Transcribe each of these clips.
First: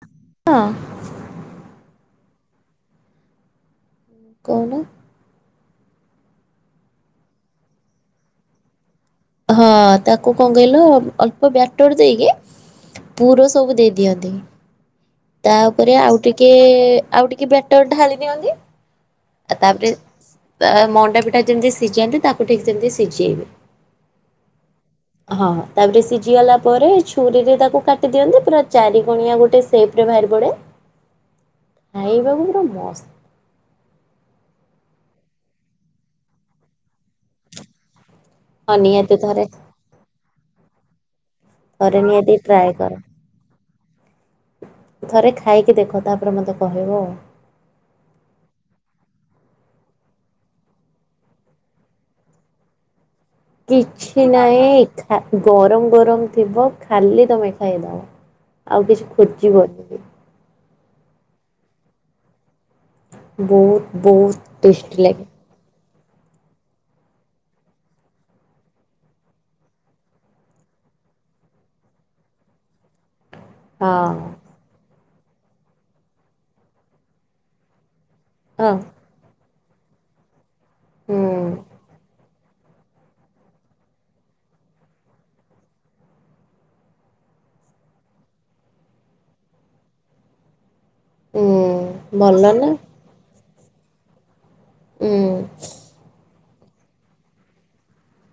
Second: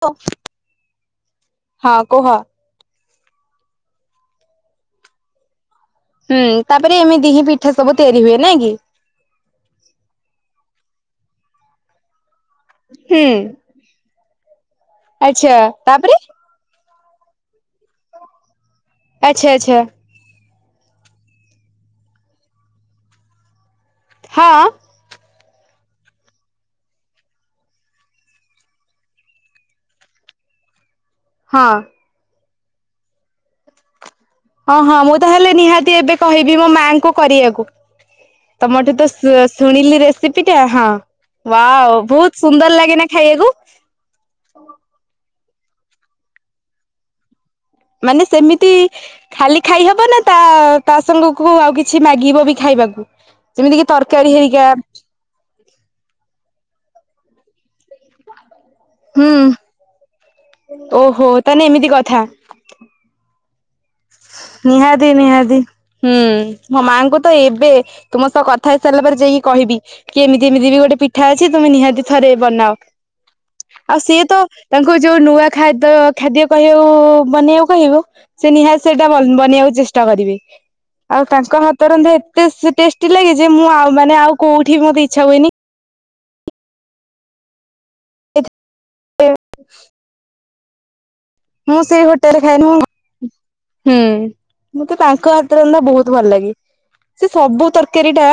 ତ ହଁ। ହଁ କୁହ? କହୁନ? ହୁଁ ତାପରେ ଏମି ଦି ହିଁ ପିଠା ସବୁ ତିଆରି ହୁଏ ନାଇଁ କି? ହଁ ତାକୁ କଣ କହିଲ ଅଳ୍ପ ବ୍ୟାଟର ଦେଇକି ହୁଁ ପୂୁର ସବୁ ଦେଇ ଦିଅନ୍ତି। ତାପରେ ଆଉ ଟିକେ ଆଉ ଟିକେ ବ୍ୟାଟର ଢାଲି ଦିଅନ୍ତି। ଆଚ୍ଛା ଆଉ ଆଚ୍ଛା ତାପରେ ଅ ମଣ୍ଡାପିଠାକୁ ଯେମିତି ସିଝାନ୍ତି ତାକୁ ଠିକ ଯେମିତି ସିଝେଇବେ। ହଁ। ହଁ ତାପରେ ସିଝି ଗଲା ପରେ ଛୁରୀରେ ତାକୁ କାଟି ଦିଅନ୍ତି ପୁରା ଚାରି କଣିଆ ଗୋଟେ ସେଫ୍ ରେ ବାହାରି ପଡ଼େ। ହଁ। ଖାଇବାକୁ ପୁରା ମସ୍ତ। ହଁ ହଁ ମୁଁ ତାହାଲେ ନିହାତି ଏବେ କହିବି ମୋ ମାଇଁ ଙ୍କୁ କରିବାକୁ। ହଁ ତମଠି ତ ନିହାତି ଶୁ ଥରେ ଶୁଣିଲି ରେସିପି ଟା ହଁ। ବା ଥରେ ନିହାତି ବହୁତ ଟ୍ରାଏ ସୁନ୍ଦର କର ଲାଗେନା ଖାଇବାକୁ। ଥରେ ଖାଇକି ଦେଖ ତାପରେ ମୋତେ କହିବ ଆଉ। ମାନେ ସେମିତି ଖାଲି ଖାଇହବ ନା ତା ତା ସାଙ୍ଗକୁ ଆଉ କିଛି ମାଗିବ ବି ଖାଇବାକୁ? ଯେମିତି କିି ତରକାରୀ ହେରିକା? ତାକୁ ଗରମ ଗରମ ଥିବ, ଖାଲି ତମେ ଖାଇଦବ। ଆଉ କିଛି ହୁଁ ଖୋଜିବନିି ବି। ଓହୋ ତାହଲେ ଏମିତି କଥା। ବହୁତ। ବହୁତ ଟେଷ୍ଟି ନିହାତିି ଲାଗେ ନିହାତିି। ହୁଁ, ମୋ ମାଆଙ୍କୁ ତ ଏବେ, ତୁମ ସହ କଥା ହେଇସାରିଲା ପରେ ଯାଇକି କହିବି। କି ଏମିତି ଏମିତି ବି ଗୋଟେ ପିଠା ଅଛି, ତୁମେ ନିହାତି ଥରେ ବନାଅ। ଆଉ ହଁ ସିଏ ତ, ତାଙ୍କୁ ଯୋଉ ନୂଆ ଖାଦ୍ୟ ଖାଦ୍ୟ କହିବାକୁ ବନେଇକୁ କହିବୁ ସେ ହଁ ନିହାତି ସେଇଟା ବନେଇବାକୁ ଚେଷ୍ଟା କରିବେ, ଆଉ ହୁଁ। ତାଙ୍କ ହାତ ରନ୍ଧା ଟେଷ୍ଟି ଲାଗେ ଯେ, ମୁଁ ଆ ମାନେ ଆଉ କୋଉଠି ମତେ ଇଛା ହୁଏନି [unintelligible] ମୁଁ ସେଇ ଉଁ ହୋଟେଲରେ ଭଲ ନା ଖାଇନୁ, ହୁଁ। ମତେ ଉଁ ତାଙ୍କ ହାତରନ୍ଧା ବହୁତ ଭଲ ଲାଗେ। ସେ ସବୁ ତରକାରୀ ଟା,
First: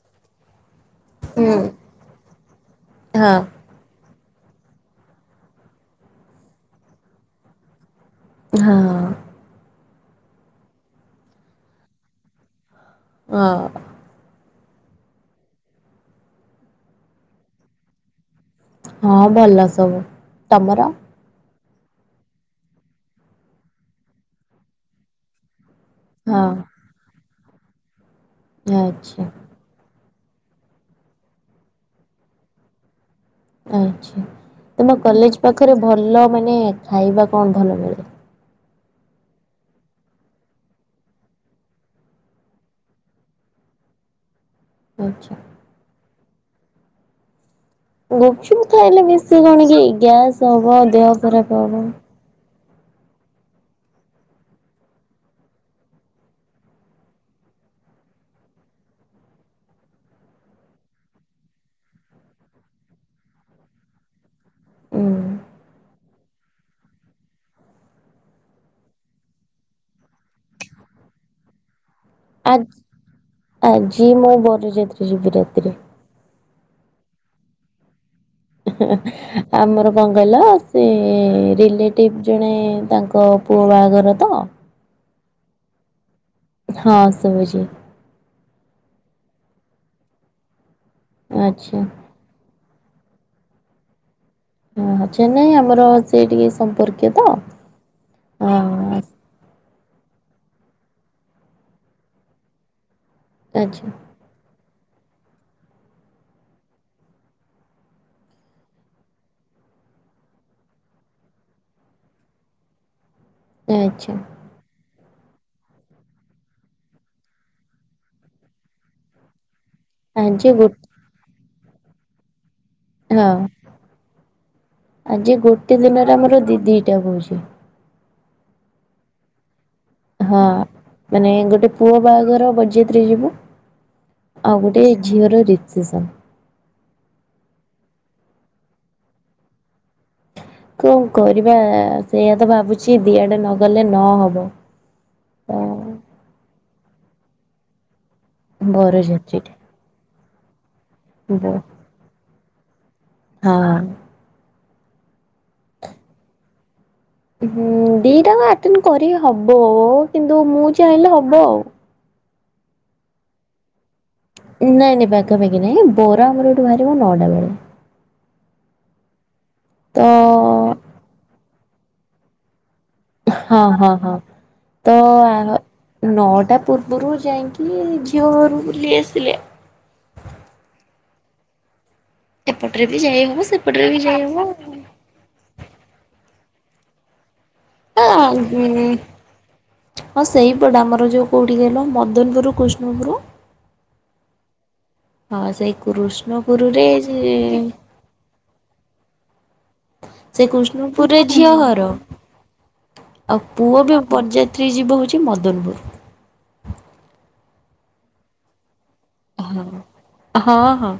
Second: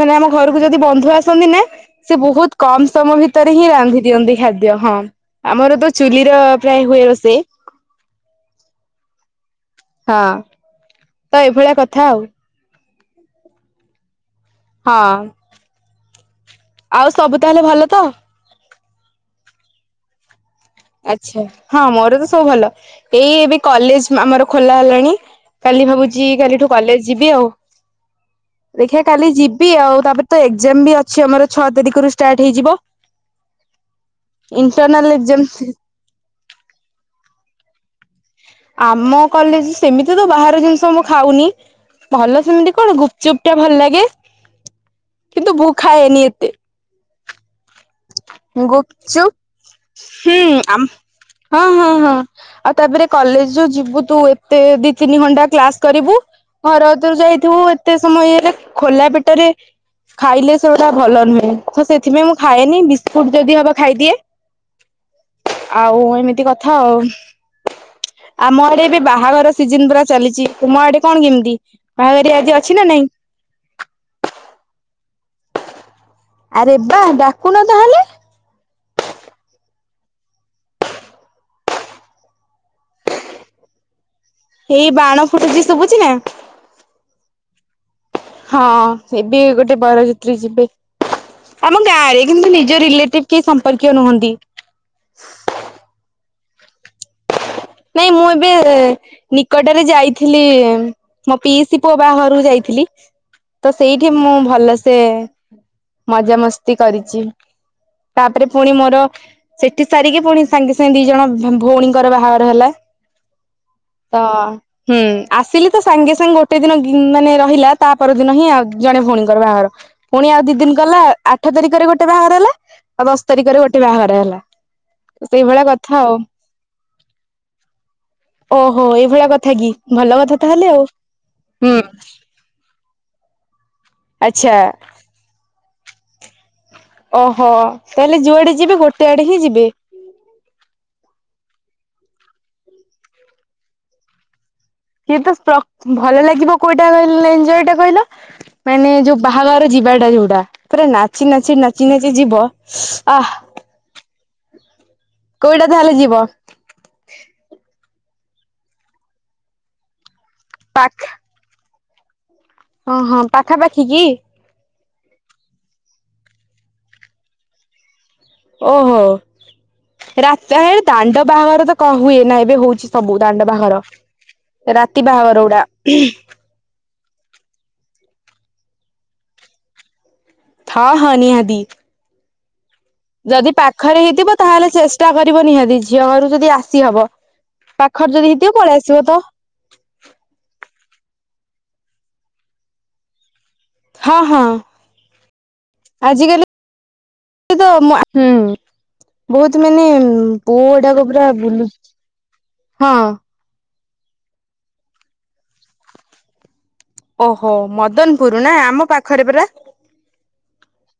ମାନେ ଆମ ଘରକୁ ଯଦି ବନ୍ଧୁ ଆସ ହୁଁ ନା ସେ ବହୁତ କମ ସମୟ ହଁ ଭିତରେ ହିଁ ରାନ୍ଧି ଦିଅନ୍ତି ଖାଦ୍ୟ। ହଁ, ଆମର ତ ଚୁଲିର ପ୍ରାୟ ହୁଏ ରୋଷେଇ। ହଁ ଅଁ। ହଁ ଅଁ। ତ ଏଇଭଳିଆ କଥା ଆଉ। ହଁ ହଁ ଆଉ ସବୁ ତାହେଲେ ଭଲ ତ? ହଁ ଭଲ ସବୁ, ତମର? ଆଛା, ହଁ ମୋର ତ ସବୁ ଭଲ, ଏଇ ଏବେ କଲେଜ ଆମର ଖୋଲା ହେଲାଣି କାଲି ଭାବୁଛି, ହଁ କାଲିଠୁ କଲେଜ ଯିବି ଆଉ। ଦେଖିବା ଆଚ୍ଛା କାଲି ଯିବି ଆଉ, ତାପରେ ତ ଏକ୍ଜାମ ବି ଅଛି ଆମର, ଛଅ ତାରିଖରୁ ଷ୍ଟାର୍ଟ ହେଇଯିବ। ଆଛା, ତମ ଇଣ୍ଟରନାଲ କଲେଜ ଏକ୍ଜାମ ପାଖରେ ଭଲ ମାନେ ଖାଇବା କଣ ଭଲ ମିଳେ? ଆମ କଲେଜ, ସେମିତି ତ ବାହାର ଜିନିଷ ମୁଁ ଖାଉନି ଭଲ ସେମିତି କଣ? ଗୁପଚୁପ ଟା ଭଲ ଲାଗେ ଆଚ୍ଛା। କିନ୍ତୁ ମୁଁ ଖାଏନି ଏତେ। ଗୁପଚୁପ ଖାଇଲେ ଗୁପଚୁପ ବେଶୀ କଣ କି ହୁଁ ଗ୍ୟାସ୍ ହବ ଆ ଦେହ ଖରାପ ହଁ ହବ। ହଁ ହଁ ଆଉ ତାପରେ କଲେଜ ଯୋଉ ଯିବୁ ତୁ ଏତେ ଦି ତିନି ଘଣ୍ଟା କ୍ଲାସ କରିବୁ ଘରଦରୁ ଯାଇଥିବୁ ଏତେ ସମୟ ହେଲା ଖୋଲା ପେଟରେ ଖାଇଲେ ସେଗୁଟା ଭଲ ନୁହେଁ, ତ ସେଥିପାଇଁ ମୁଁ ଖାଏନି ବିସ୍କୁଟ ଯଦି ହବ ଖାଇଦିଏ। ଉଁ ଆଉ ଏମିତି କଥା ଆଉ। ଆମ ଆଡେ ଏବେ ବାହାଘର ସିଜନ ପୁରା ଚାଲିଛି, ତୁମ ଆଡେ କଣ କେମିତି? ବାହାଘରିଆ ଆ ଆଜି ଅଛି ନା ନାଇଁ? ଆଜି ମୁଁ ବର ଯାତ୍ରୀ ଯିବି ରାତିରେ। ଆରେ ବାଃ, ଡାକୁନ ତାହେଲେ? ଆମର କଣ କହିଲ? ସେ ରିଲେଟିଭ୍ ଜଣେ ତାଙ୍କ ପୁଅ ବାହାଘର ତ ଏଇ ବାଣ ଫୁଟୁଛି ଶୁଭୁଛିି ନା। ହଁ ଶୁବୁଛି। ହଁ ଏବେ ଗୋଟେ ବରଯାତ୍ରୀ ଯିବେ, ଆଚ୍ଛା ଆମ ଗାଁରେ। କିନ୍ତୁ ନିଜ ରିଲେଟିଭ କେହି ସମ୍ପର୍କୀୟ ନାହାଁନ୍ତି। ଓହୋ ଅଛନ୍ତି, ଆମର ସେଇ ଟିକେ ସମ୍ପର୍କୀୟ ତ ନାଇଁ ମୁଁ ଏବେ ହଁ ଆଚ୍ଛା ନିକଟରେ ଯାଇଥିଲି, ମୋ ପିଇସିି ପୁଅ ବାହାଘରକୁ ଯାଇଥିଲି। ତ ସେଇଠି ମୁଁ ଭଲସେ ମଜାମସ୍ତି କରିଛି। ତାପରେ ପୁଣି ମୋର ସେଠି ସାରିକି ପୁଣି ସାଙ୍ଗେ ସାଙ୍ଗେ ଦି ଜଣ ଭଉଣୀଙ୍କର ବାହାଘର ହେଲା ଆଚ୍ଛା ତ ହୁଁ ଆସିଲି, ତ ସାଙ୍ଗେ ସାଙ୍ଗେ ଗୋଟେ ଦିନ ମାନେ ରହିଲା, ତା ପରଦିନ ହିଁ ଆଉ ଜଣେ ଭଉଣୀଙ୍କର ବାହାଘର। ପୁଣି ଆଉ ଦି ଆଜି ଗୋ ଦିନ ଗଲା, ଆଠ ତାରିଖରେ ଗୋଟେ ବାହାଘର ହେଲା ଆଉ ଦଶ ହଁ ତାରିଖରେ ଗୋଟେ ବାହାଘର ହେଲା ସେଇଭଳିଆ କଥା ଆଉ। ତ ଦିଦି ତ୍ୟା କହୁଛି। ଓହୋ ଏଇ ଭଳିଆ କଥା କି। ଭଲ କଥା ହଁ ତାହେଲେ ଆଉ। ମାନେ ଗୋଟେ ହୁଁ। ପୁଅ ବାହାଘର ବର ତ୍ରି ଯିବ ଆଚ୍ଛା ଆଉ ଗୋଟେ ଝିଅର ରିସେସନ୍। ଓହୋ ତାହେଲେ ଯୁଆଡେ ଯିବେ ଗୋଟେ ଆଡେ ହିଁ ଯିବେ। କଣ କରିବା ସେଇଆ ତ ଭାବୁଛି ଦିଆଡ଼େ ନ ଗଲେ ନ ହବ। କିନ୍ତୁ ପ୍ରକ୍ ଭଲ ଲାଗିବ କୋଉଟା କହିଲେ ଏଞ୍ଜଏ ଟା କହିଲ? ମାନେ ଯୋଉ ବରଯାତ୍ରୀଟେ ବାହାଘର ଯିବାଟା ଯୋଉଟା ପୁରା ନାଚି ନାଚି ନାଚି ନାଚି ନାଚି ଯିବ ଆ ହଁ। କୋଉଟା ତାହେଲେ ଯିବ? ହଁ ଦିଟା ଙ୍କ ଆଟେଣ୍ଡ କରିହବ କିନ୍ତୁ ମୁଁ ପାଖ ଚାହିଁଲେ ହବ ଆଉ। ହଁ ହଁ ପାଖାପାଖି କି? ନାଇଁ ନାଇଁ ପାଖାପାଖି ନାଇଁ ବର ଆମର ଏଠୁ ବାହାରିବ ନଅଟା ବେଳେ। ଓହୋ ତ ରାତିଆରେ ଦାଣ୍ଡ ବାହାଘର ତ କଁ ହୁଏ ନା ଏବେ ହଉଛି। ସବୁ ଦାଣ୍ଡ ହଁ ବାହାଘର ହଁ ହଁ ତ ରାତି ବାହାଘରଗୋଡ଼ା। ନଅଟା ପୂର୍ବରୁ ଯାଇକି ଝିଅଘରୁ ବୁଲି ଆସିଲେ ହଁ ହଁ ନିହାତି। ଏପଟରେ ବି ଯାଇ ହବ ଯଦି ସେପଟରେ ବି ପାଖରେ ଯାଇ ହେଇଥିବ ହବ ହଁ ତାହେଲେ ଚେଷ୍ଟା କରିବ ନିହାତି ଝିଅ ଘରୁ ଯଦି ଆସିହବ। ହଁ ପାଖରେ ଯଦି ହେଇଥିବ ପଳେଇ ଆସିବ ହମ୍। ତ ହଁ ସେଇପଟେ ଆମର ଯୋଉ କୋଉଠି କହିଲ ମଦନପୁର କୃଷ୍ଣପୁର। ହଁ ହଁ। ହଁ ସେଇ କୃଷ୍ଣପୁରରେ ସେ ଏତେ ମୁଁ ହୁଁ। ବହୁତ ମାନେ ସେ ପୁଅ ଗୁଡାକ କୃଷ୍ଣପୁରରେ ପୁରା ଝିଅ ବୁଲୁ ଘର ହଁ। ଆଉ ପୁଅ ବି ବରଯାତ୍ରୀ ଯିବ ହଉଛି ମଦନପୁର। ଓହୋ ମଦନପୁର ନା ଆମ ପା ହଁ ହଁ ହଁ।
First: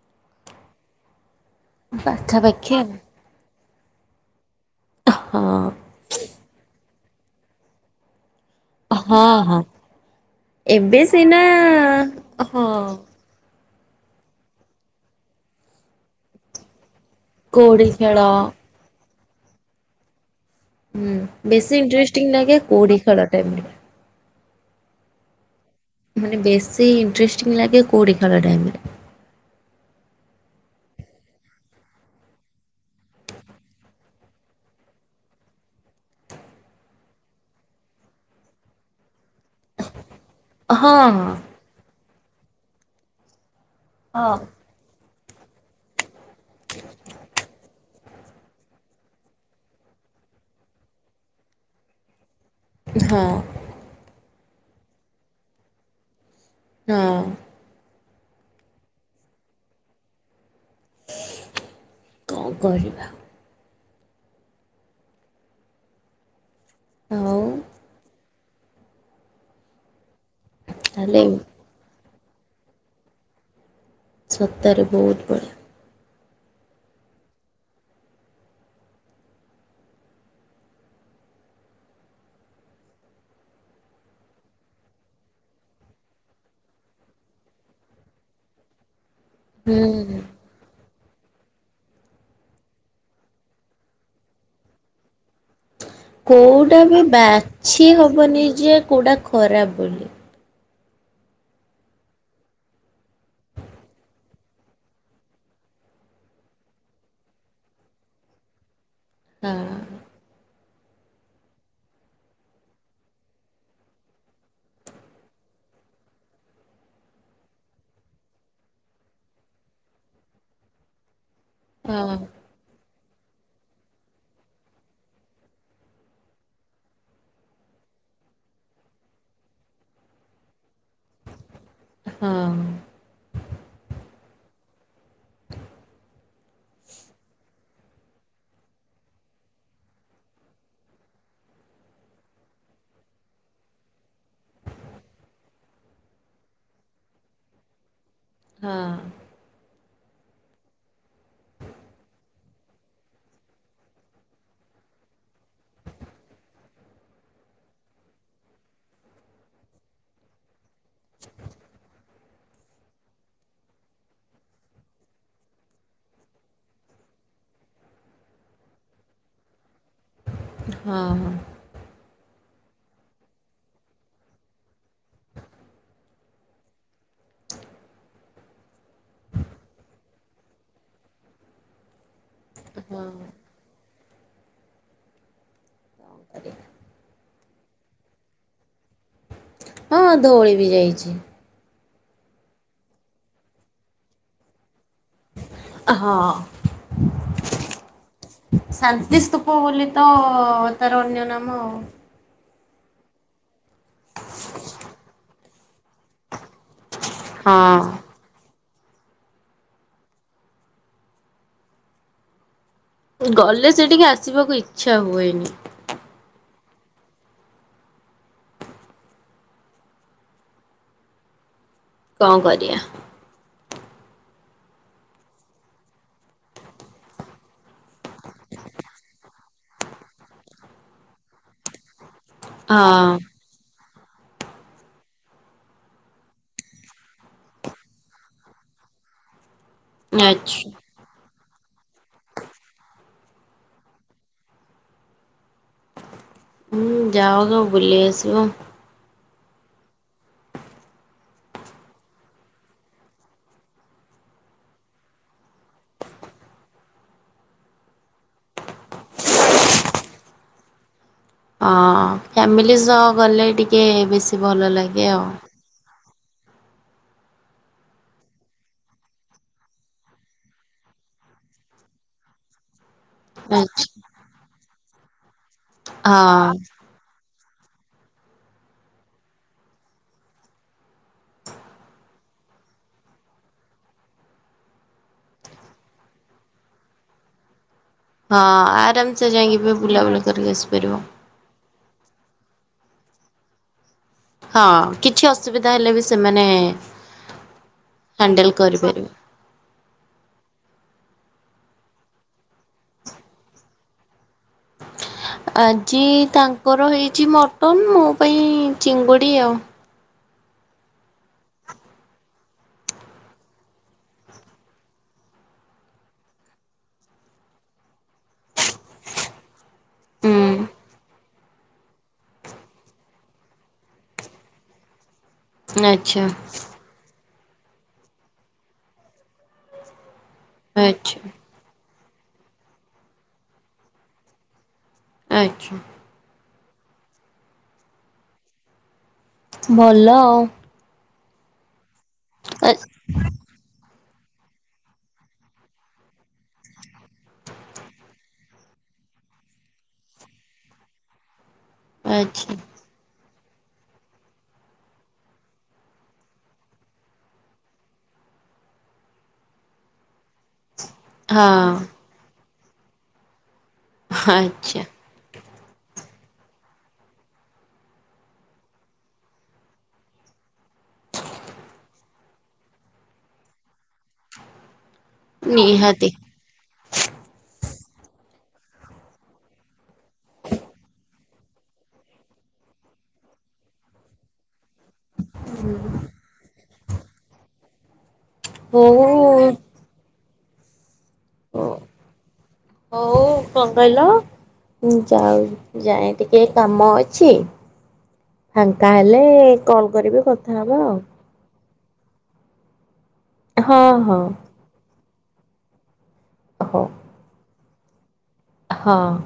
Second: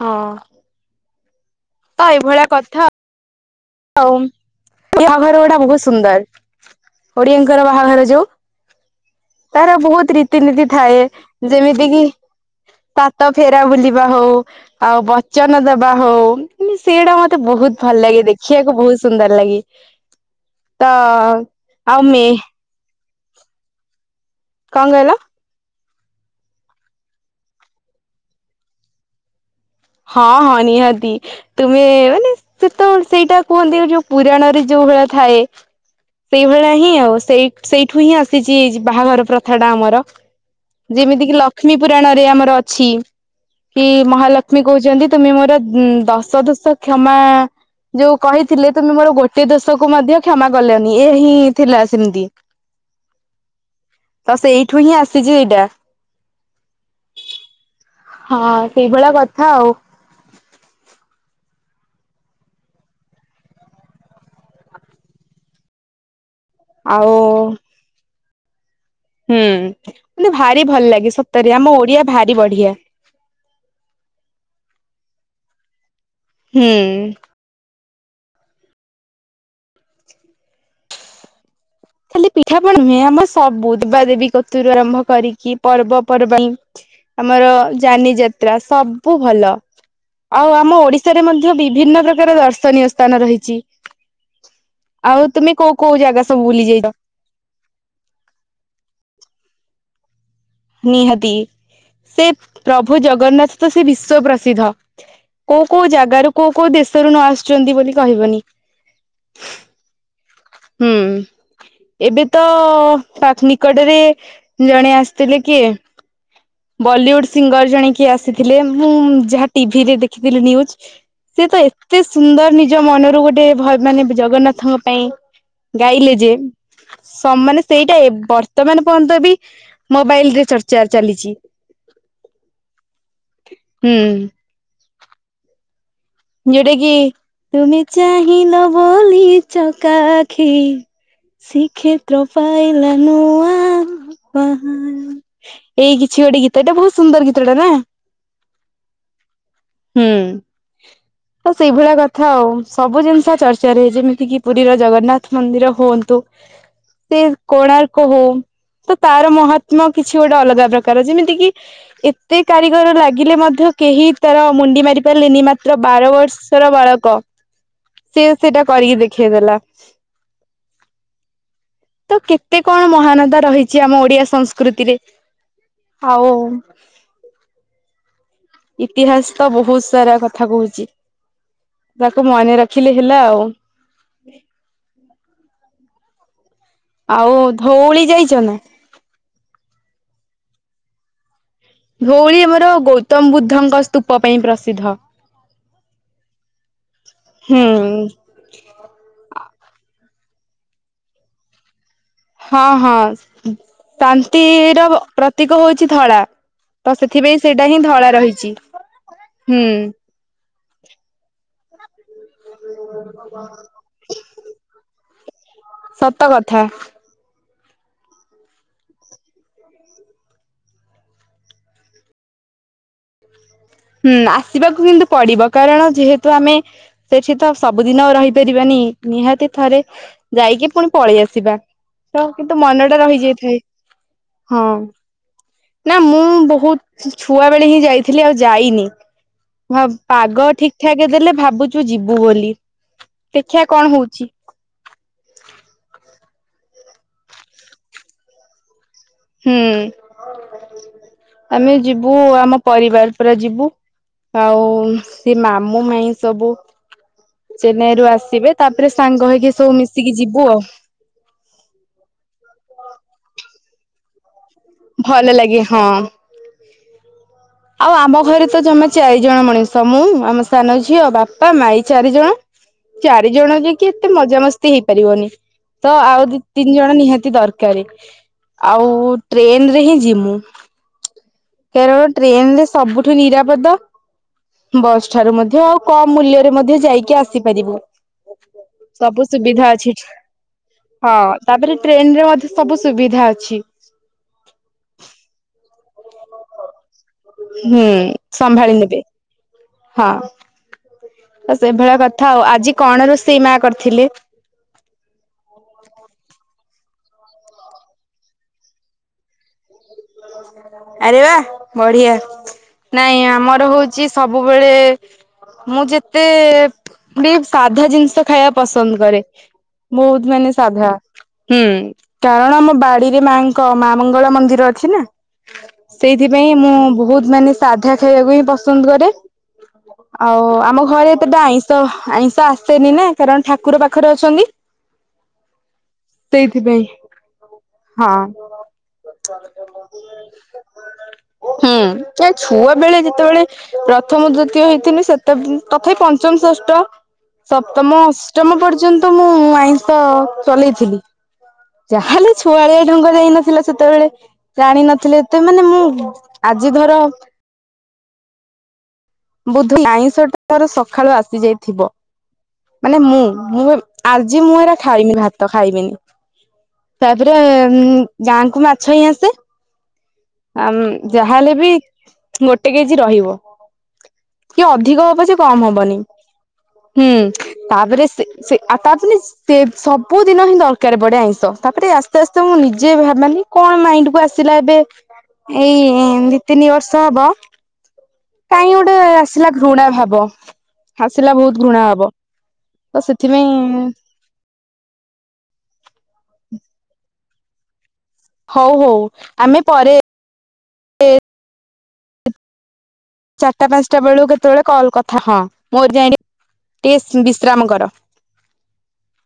ହଁ। ପାଖାପାଖି ଆଉ। ହଉ ଏ ବାହାଘର ଗୁଡା ହଁ ବହୁତ ସୁନ୍ଦର ଓଡିଆଙ୍କର ବାହାଘର ଯୋଉ। ହଁ ହଁ ତାର ବହୁତ ରୀତିନୀତି ଏବେ ଥାଏ ସିନା ଯେମିତି କିି ହଁ। ତା ତା ଫେରା ବୁଲିବା ହଉ ଆଉ ବଚନ ଦବା ହଉ ସେଇଢା ମ ମତେ ବହୁତ କଉଡ଼ି ଭଲ ଖେଳ ଲାଗେ ଦେଖିବାକୁ ବହୁତ ସୁନ୍ଦର ଲାଗେ। ତ ଆଉ ମେ କୋଉଢି ଖେଳ ଟାଇମ ରେ। କଣ କହିଲ? ମାନେ ବେଶୀ ଇଣ୍ଟରେଷ୍ଟିଙ୍ଗ୍ ଲାଗେ କୋଉଢି ଖେଳ ଟାଇମ ରେ। ହଁ ହଁ ନିହାତି। ତୁମେ ମାନେ ସେତ ସେଇଟା କୁହନ୍ତି ଯୋଉ ପୁରାଣରେ ଯୋଉ ଭଳିଆ ଥାଏ। ସେଇଭଳିଆ ହିଁ ଆଉ ସେଇ ସେଇଠୁ ହିଁ ଆସିଛି ବାହାଘର ପ୍ର ଥାଟା ଆମର ହଁ ଯେମିତି ହଁ। କିି ଲକ୍ଷ୍ମୀ ପୁରାଣରେ ଆମର ଅଛି। କି ହଁ। ମହାଲକ୍ଷ୍ମୀ କହୁଛନ୍ତି ତୁମେ ମୋର ଦଶ ଦୋଷ କ୍ଷମା ଯୋଉ କହିଥିଲେ ତମେ ମୋର ଗୋଟେ ଦୋଷକୁ ମଧ୍ୟ କ୍ଷମା କଲନି ଏହା ହିଁ ଥିଲା ସେମିତି। ହଁ। ତ ସେଇଠୁ ହିଁ ଆସିଛି ଏଇଟା। ହଁ। ହଁ ସେଇଭଳିଆ କଥା ଆଉ। କଣ କରିବା। ଆଉ ହୁଁ ମତେ ଭାରି ଭଲ ଲାଗେ ତାହେଲେ ସତରେ ଆମ ଓଡିଆ ଭାରି ବଢିଆ। ସତରେ ବହୁତ ବଢ଼ିଆ। ହୁଁ। ଖାଲି ପିଠାପଣା ନୁହେଁ ଆମର ସବୁ ଦେବାଦେବୀ କତୁରୁ ଆରମ୍ଭ କରିକି ପର୍ବପର୍ବାଣ ଆମର ଯାନି ଯାତ୍ରା ସବୁ ଭଲ ହୁଁ। ଆଉ ଆମ ଓଡ଼ିଶା ଓଡ଼ିଆ ମଧ୍ୟରେ ବିଭିନ୍ନ ପ୍ରକାର ଦର୍ଶନୀୟ ସ୍ଥାନ ରହିଛି ଆଉ ତମେ କୋଉ କୋଉ ଜାଗା ସବୁ ବୁଲି ଯାଇଛ? ଏବେ ବାଛି ହବନି ଯେ କଉଟା ଖରାପ୍ ବୋଲି। ନିହାତି ସେ ପ୍ରଭୁ ଜଗନ୍ନାଥ ତ ସେ ବିଶ୍ଵପ୍ରସିଦ୍ଧ। କୋଉ କୋଉ ଜାଗାରୁ କୋଉ କୋଉ ଦେଶରୁ ନ ଆସୁଛନ୍ତି ବୋଲି କହିବନି। ହଁ ହଁ। ହୁଁ। ଏବେ ତ ପାଥ ନିକଟରେ ଜଣେ ଆସିଥିଲେ କିଏ? ବଲିଉଡ୍ ସିଙ୍ଗର ଜଣେକିଏ ଆସିଥିଲେ ମୁଁ ଯାହା ଟିଭିରେ ଦେଖିଥିଲି ନ୍ୟୁଜ। ସେ ତ ଏତେ ହଁ ସୁନ୍ଦର ନିଜ ମନରୁ ଗୋଟେ ଭଜ ମାନେ ଜଗନ୍ନାଥଙ୍କ ପାଇଁ ଗାଇଲେ ଯେ ସମ ମାନେ ସେଇଟା ବର୍ତ୍ତମାନ ପର୍ଯ୍ୟନ୍ତ ବି ମୋବାଇଲ ରେ ଚର୍ଚ୍ଚା ଚାଲିଛି। ହଁ। ହୁଁ। ଯୋଉଟା କି ତୁମେ ଚାହିଁଲ ବୋଲି ଚକା ଆଖୀ ଶ୍ରୀକ୍ଷେତ୍ର ପାଇଲା ନୁଆଁ ଉପହାର। ଏଇ କିଛି ଗୋଟେ ଗୀତଟା ବହୁତ ସୁନ୍ଦର ଗୀତଟା ନାଁ? ହଁ। ହୁଁ। ତ ସେଇଭଳିଆ କଥା ଆଉ ସବୁ ଜିନିଷ ଚର୍ଚ୍ଚାରେ ଯେମିତି କିି ପୁରୀର ଜଗନ୍ନାଥ ମନ୍ଦିର ହୁଅନ୍ତୁ ସେ କୋଣାର୍କ ହଉ। ତ ତାର ମହାତ୍ମ କିଛି ଗୋଟେ ଅଲଗା ପ୍ରକାର ଯେମିତି କି ଏତେ କାରିଗର ଲାଗିଲେ ମଧ୍ୟ କେହି ତାର ମୁଣ୍ଡି ମାରି ପାରିଲେନି ମାତ୍ର ବାର ବର୍ଷର ବାଳକ ସେ ସେଇଟା କରିକି ଦେଖେଇଦେଲା। ହଁ ହଁ। ତ କେତେ କଣ ମହାନତା ରହିଛି ଆମ ଓଡିଆ ସଂସ୍କୃତିରେ ହଉ। ଇତିହାସ ତ ବହୁତ ସାରା କଥା କହୁଛି ତାକୁ ମନେ ରଖିଲେ ହେଲା ଆଉ। ଆଜ୍ଞା। ଆଉ ଧଉଳି ଯାଇଛ ନା? ହଁ ଧଉଳି ବି ଯାଇଛି। ଧଉଳି ଆମର ଗୌତମ ବୁଦ୍ଧଙ୍କ ସ୍ତୂପ ପାଇଁ ପ୍ରସିଦ୍ଧ। ହଁ। ହୁଁ ସାନ୍ତିସ୍ତୁପ ବୋଲି ତ ତାର ଅନ୍ୟ ନାମ ଆଉ। ହଁ ହଁ ଶାନ୍ତିର ପ୍ରତୀକ ହଉଛି ଧଳା। ତ ସେଥିପାଇଁ ସେଇଟା ହିଁ ହଁ ଧଳା ରହିଛି ହୁଁ। ଗଲେ ସେଠିକି ଆସିବାକୁ ଇଚ୍ଛା ହୁଏନି। ସତକଥା କଣ କରିବା। ହୁଁ ଆସିବାକୁ କିନ୍ତୁ ପଡିବ କାରଣ ଯେହେତୁ ଆମେ ସେଠି ତ ସବୁଦିନ ରହିପାରିବାନି ନିହାତି ଥରେ ଯାଇକି ପୁଣି ପଳେଇ ଆସିବା। ତ କିନ୍ତୁ ମନ ଟା ହଁ ରହିଯାଇଥାଏ। ହଁ ନା ମୁଁ ବହୁତ ଛୁଆ ବେଳେ ହିଁ ଯାଇଥିଲି ଆଉ ଯା ଯାଇନି ଅ ପାଗ ଆଚ୍ଛା। ଠିକ ଠାକ ଯେ ଦେଲେ ଭାବୁଛୁ ଯିବୁ ବୋଲି ଦେଖିବା କଣ ହଉଛି। ହୁଁ ଯାଉନ ବୁଲି ଆସିବ। ହୁଁ ଆମେ ଯିବୁ ଆମ ପରିବାର ପୁରା ଯିବୁ ଆଉ ସିଏ ମାମୁଁ ମାଇଁ ସବୁ ଚେନ୍ନାଇରୁୁ ଆସିବେ ତାପରେ ସାଙ୍ଗ ହେଇକି ସବୁ ମିଶିକି ଯିବୁ ଆଉ। ହଁ ଫ୍ୟାମିଲି ସହ ଗଲେ ଟିକେ ବେଶୀ ଭଲ ଲାଗେ ଆଉ। ଆଜ୍ଞା ହଁ। ଆଉ ଆମ ଘରେ ତ ଜମା ଚାରି ଜଣ ମଣିଷ ମୁଁ ଆମ ସାନ ଝିଅ ବାପା ମା ଏଇ ଚାରିଜଣ। ଚାରି ଜଣ ଆଚ୍ଛା ଯାଇକି ଏତେ ମଜାମସ୍ତି ହେଇପାରିବନି। ତ ଆଉ ଦି ହଁ ତିନି ଜଣ ନିହାତି ଦରକାର ଆଉ ଟ୍ରେନ ରେ ହିଁ ଯିମୁ। କାରଣ ଟ୍ରେନ ରେ ସବୁଠୁ ନିରାପଦ ବସ୍ ଠାରୁ ମଧ୍ୟ ଆଉ କମ ମୂଲ୍ୟରେ ମଧ୍ୟ ଯାଇକି ଆସିପାରିବ। ହଁ, ଆରାମସେ ଯାଇକି ବି ବୁଲାବୁଲା କରିକି ଆସିପାରିବ। ହଁ ତାପରେ ଟ୍ରେନ ରେ ମଧ୍ୟ ସବୁ ସୁବିଧା ଅଛି। ହଁ କିଛି ଅସୁବିଧା ହେଲେ ବି ସେମାନେ ହୁଁ, ହ୍ୟାଣ୍ଡେଲ ସମ୍ଭାଳି ନେବେ କରିପାରିବେ। ହଁ। ସେଇଭଳିଆ କଥା ଆଉ ଆଜି କଣ ରୋଷେଇ ମା କରିଥିଲେ। ଆଜି ତାଙ୍କର ହେଇଛି ମଟନ ମୋ ପାଇଁ ଚିଙ୍ଗୁଡି ଆଉ ଆରେ ବା ବଢିଆ। ନାଇଁ ଆମର ହଉଛି ସବୁବେଳେ ମୁଁ ଯେତେ ବି ସାଧା ଜିନିଷ ଖାଇବା ପସନ୍ଦ କରେ। ବହୁତ ମାନେ ହୁଁ ସାଧା ହୁଁ କାରଣ ଆମ ବାଡିରେ ମାଂ ମା ମଙ୍ଗଳା ମନ୍ଦିର ଅଛି ନା ଆଚ୍ଛା ସେଇଥିପାଇଁ ମୁଁ ବହୁତ ମାନେ ସାଧା ଖାଇବାକୁ ହିଁ ପସନ୍ଦ କରେ ଆଉ ଆମ ଘରେ ଆଚ୍ଛା ଏତେଟା ଆଇଁ ତ ଆଇଁଷ ଆସେନି ନା କାରଣ ଠାକୁର ପାଖରେ ଅଛନ୍ତି। ଆଛା ସେଇଥିପାଇଁ ହଁ। ଭଲ ଆଉ। ହୁଁ ଏ ଆ ଛୁଆ ବେଳେ ଯେ ଯେତେବେଳେ ପ୍ରଥମ ଦ୍ଵିତୀୟ ହେଇଥିଲି ସେତେ ବେ ତଥାପି ପଞ୍ଚମ ଷଷ୍ଠ। ସପ୍ତମ ଅଷ୍ଟମ ପର୍ଯ୍ୟନ୍ତ ମୁଁ ଆଇଁଷ ଚଲେଇଥିଲି। ଯାହା ହେଲେ ଆଚ୍ଛା ଛୁଆଳିଆ ଢଙ୍ଗ ଯାଇ ନଥିଲା ସେତେବେଳେ। ଜାଣିନଥିଲେ ଏତେ ମାନେ ମୁଁ ଆଜି ଧର ବୁଧି ଆାଇଁଶଟାର ସକାଳୁ ହଁ ଆସିଯାଇଥିବ ମାନେ ମୁଁ ମୁଁ ଆଜି ମୁଁ ଏରା ଆଚ୍ଛା ଖାଇମି ଭାତ ତ ଖାଇବିନି ତାପରେ ଗାଁ କୁ ମାଛ ହିଁ ଆସେ। ଆମ୍ ଯାହାହେଲେ ବି ଗୋଟେ କେଜି ରହିବ। ଟିକିଏ ଅଧିକ ହବ ସେ କମ ହବନି। ନିହାତି। ହୁଁ ତାପରେ ସେ ସେ ଆ ତାପରେ ସେ ସବୁ ଦିନ ହିଁ ଦରକାର ପଡେ ଆଇଁଷ ତାପରେ ଆସ୍ତେ ଆସ୍ତେ ମୁଁ ନିଜେ ଭ ଭାବନି କଣ ମାଇଣ୍ଡକୁୁ ଆସେ। ଆସିଲା ଏବେ ଏଇ ଦି ତିନି ବର୍ଷ ହବ। କାଇଁ ଗୋଟେ ହଉ ଆସିଲା ଘୃଣା ଭାବ। ଆସିଲା ବହୁତ ଘୃଣା ଭାବ ତ ହଉ ସେଥିପାଇଁ। କଣ କହିଲ? ଯାଉ ଯାଏ ଟିକେ କାମ ଅଛି। ହଉ ଫାଙ୍କା ହଉ ହେଲେ ଆମେ କଲ ପରେ କରିବି କଥା ହବା ଆଉ। ଚାରିଟା ହଁ ପାଞ୍ଚଟା ହଁ ବେଳ କେତେବେଳେ କଲ୍ କଥା ହଁ ମୋର ଯାଇ ହଉ ଟିକେ ବିଶ୍ରାମ କର। ହଁ।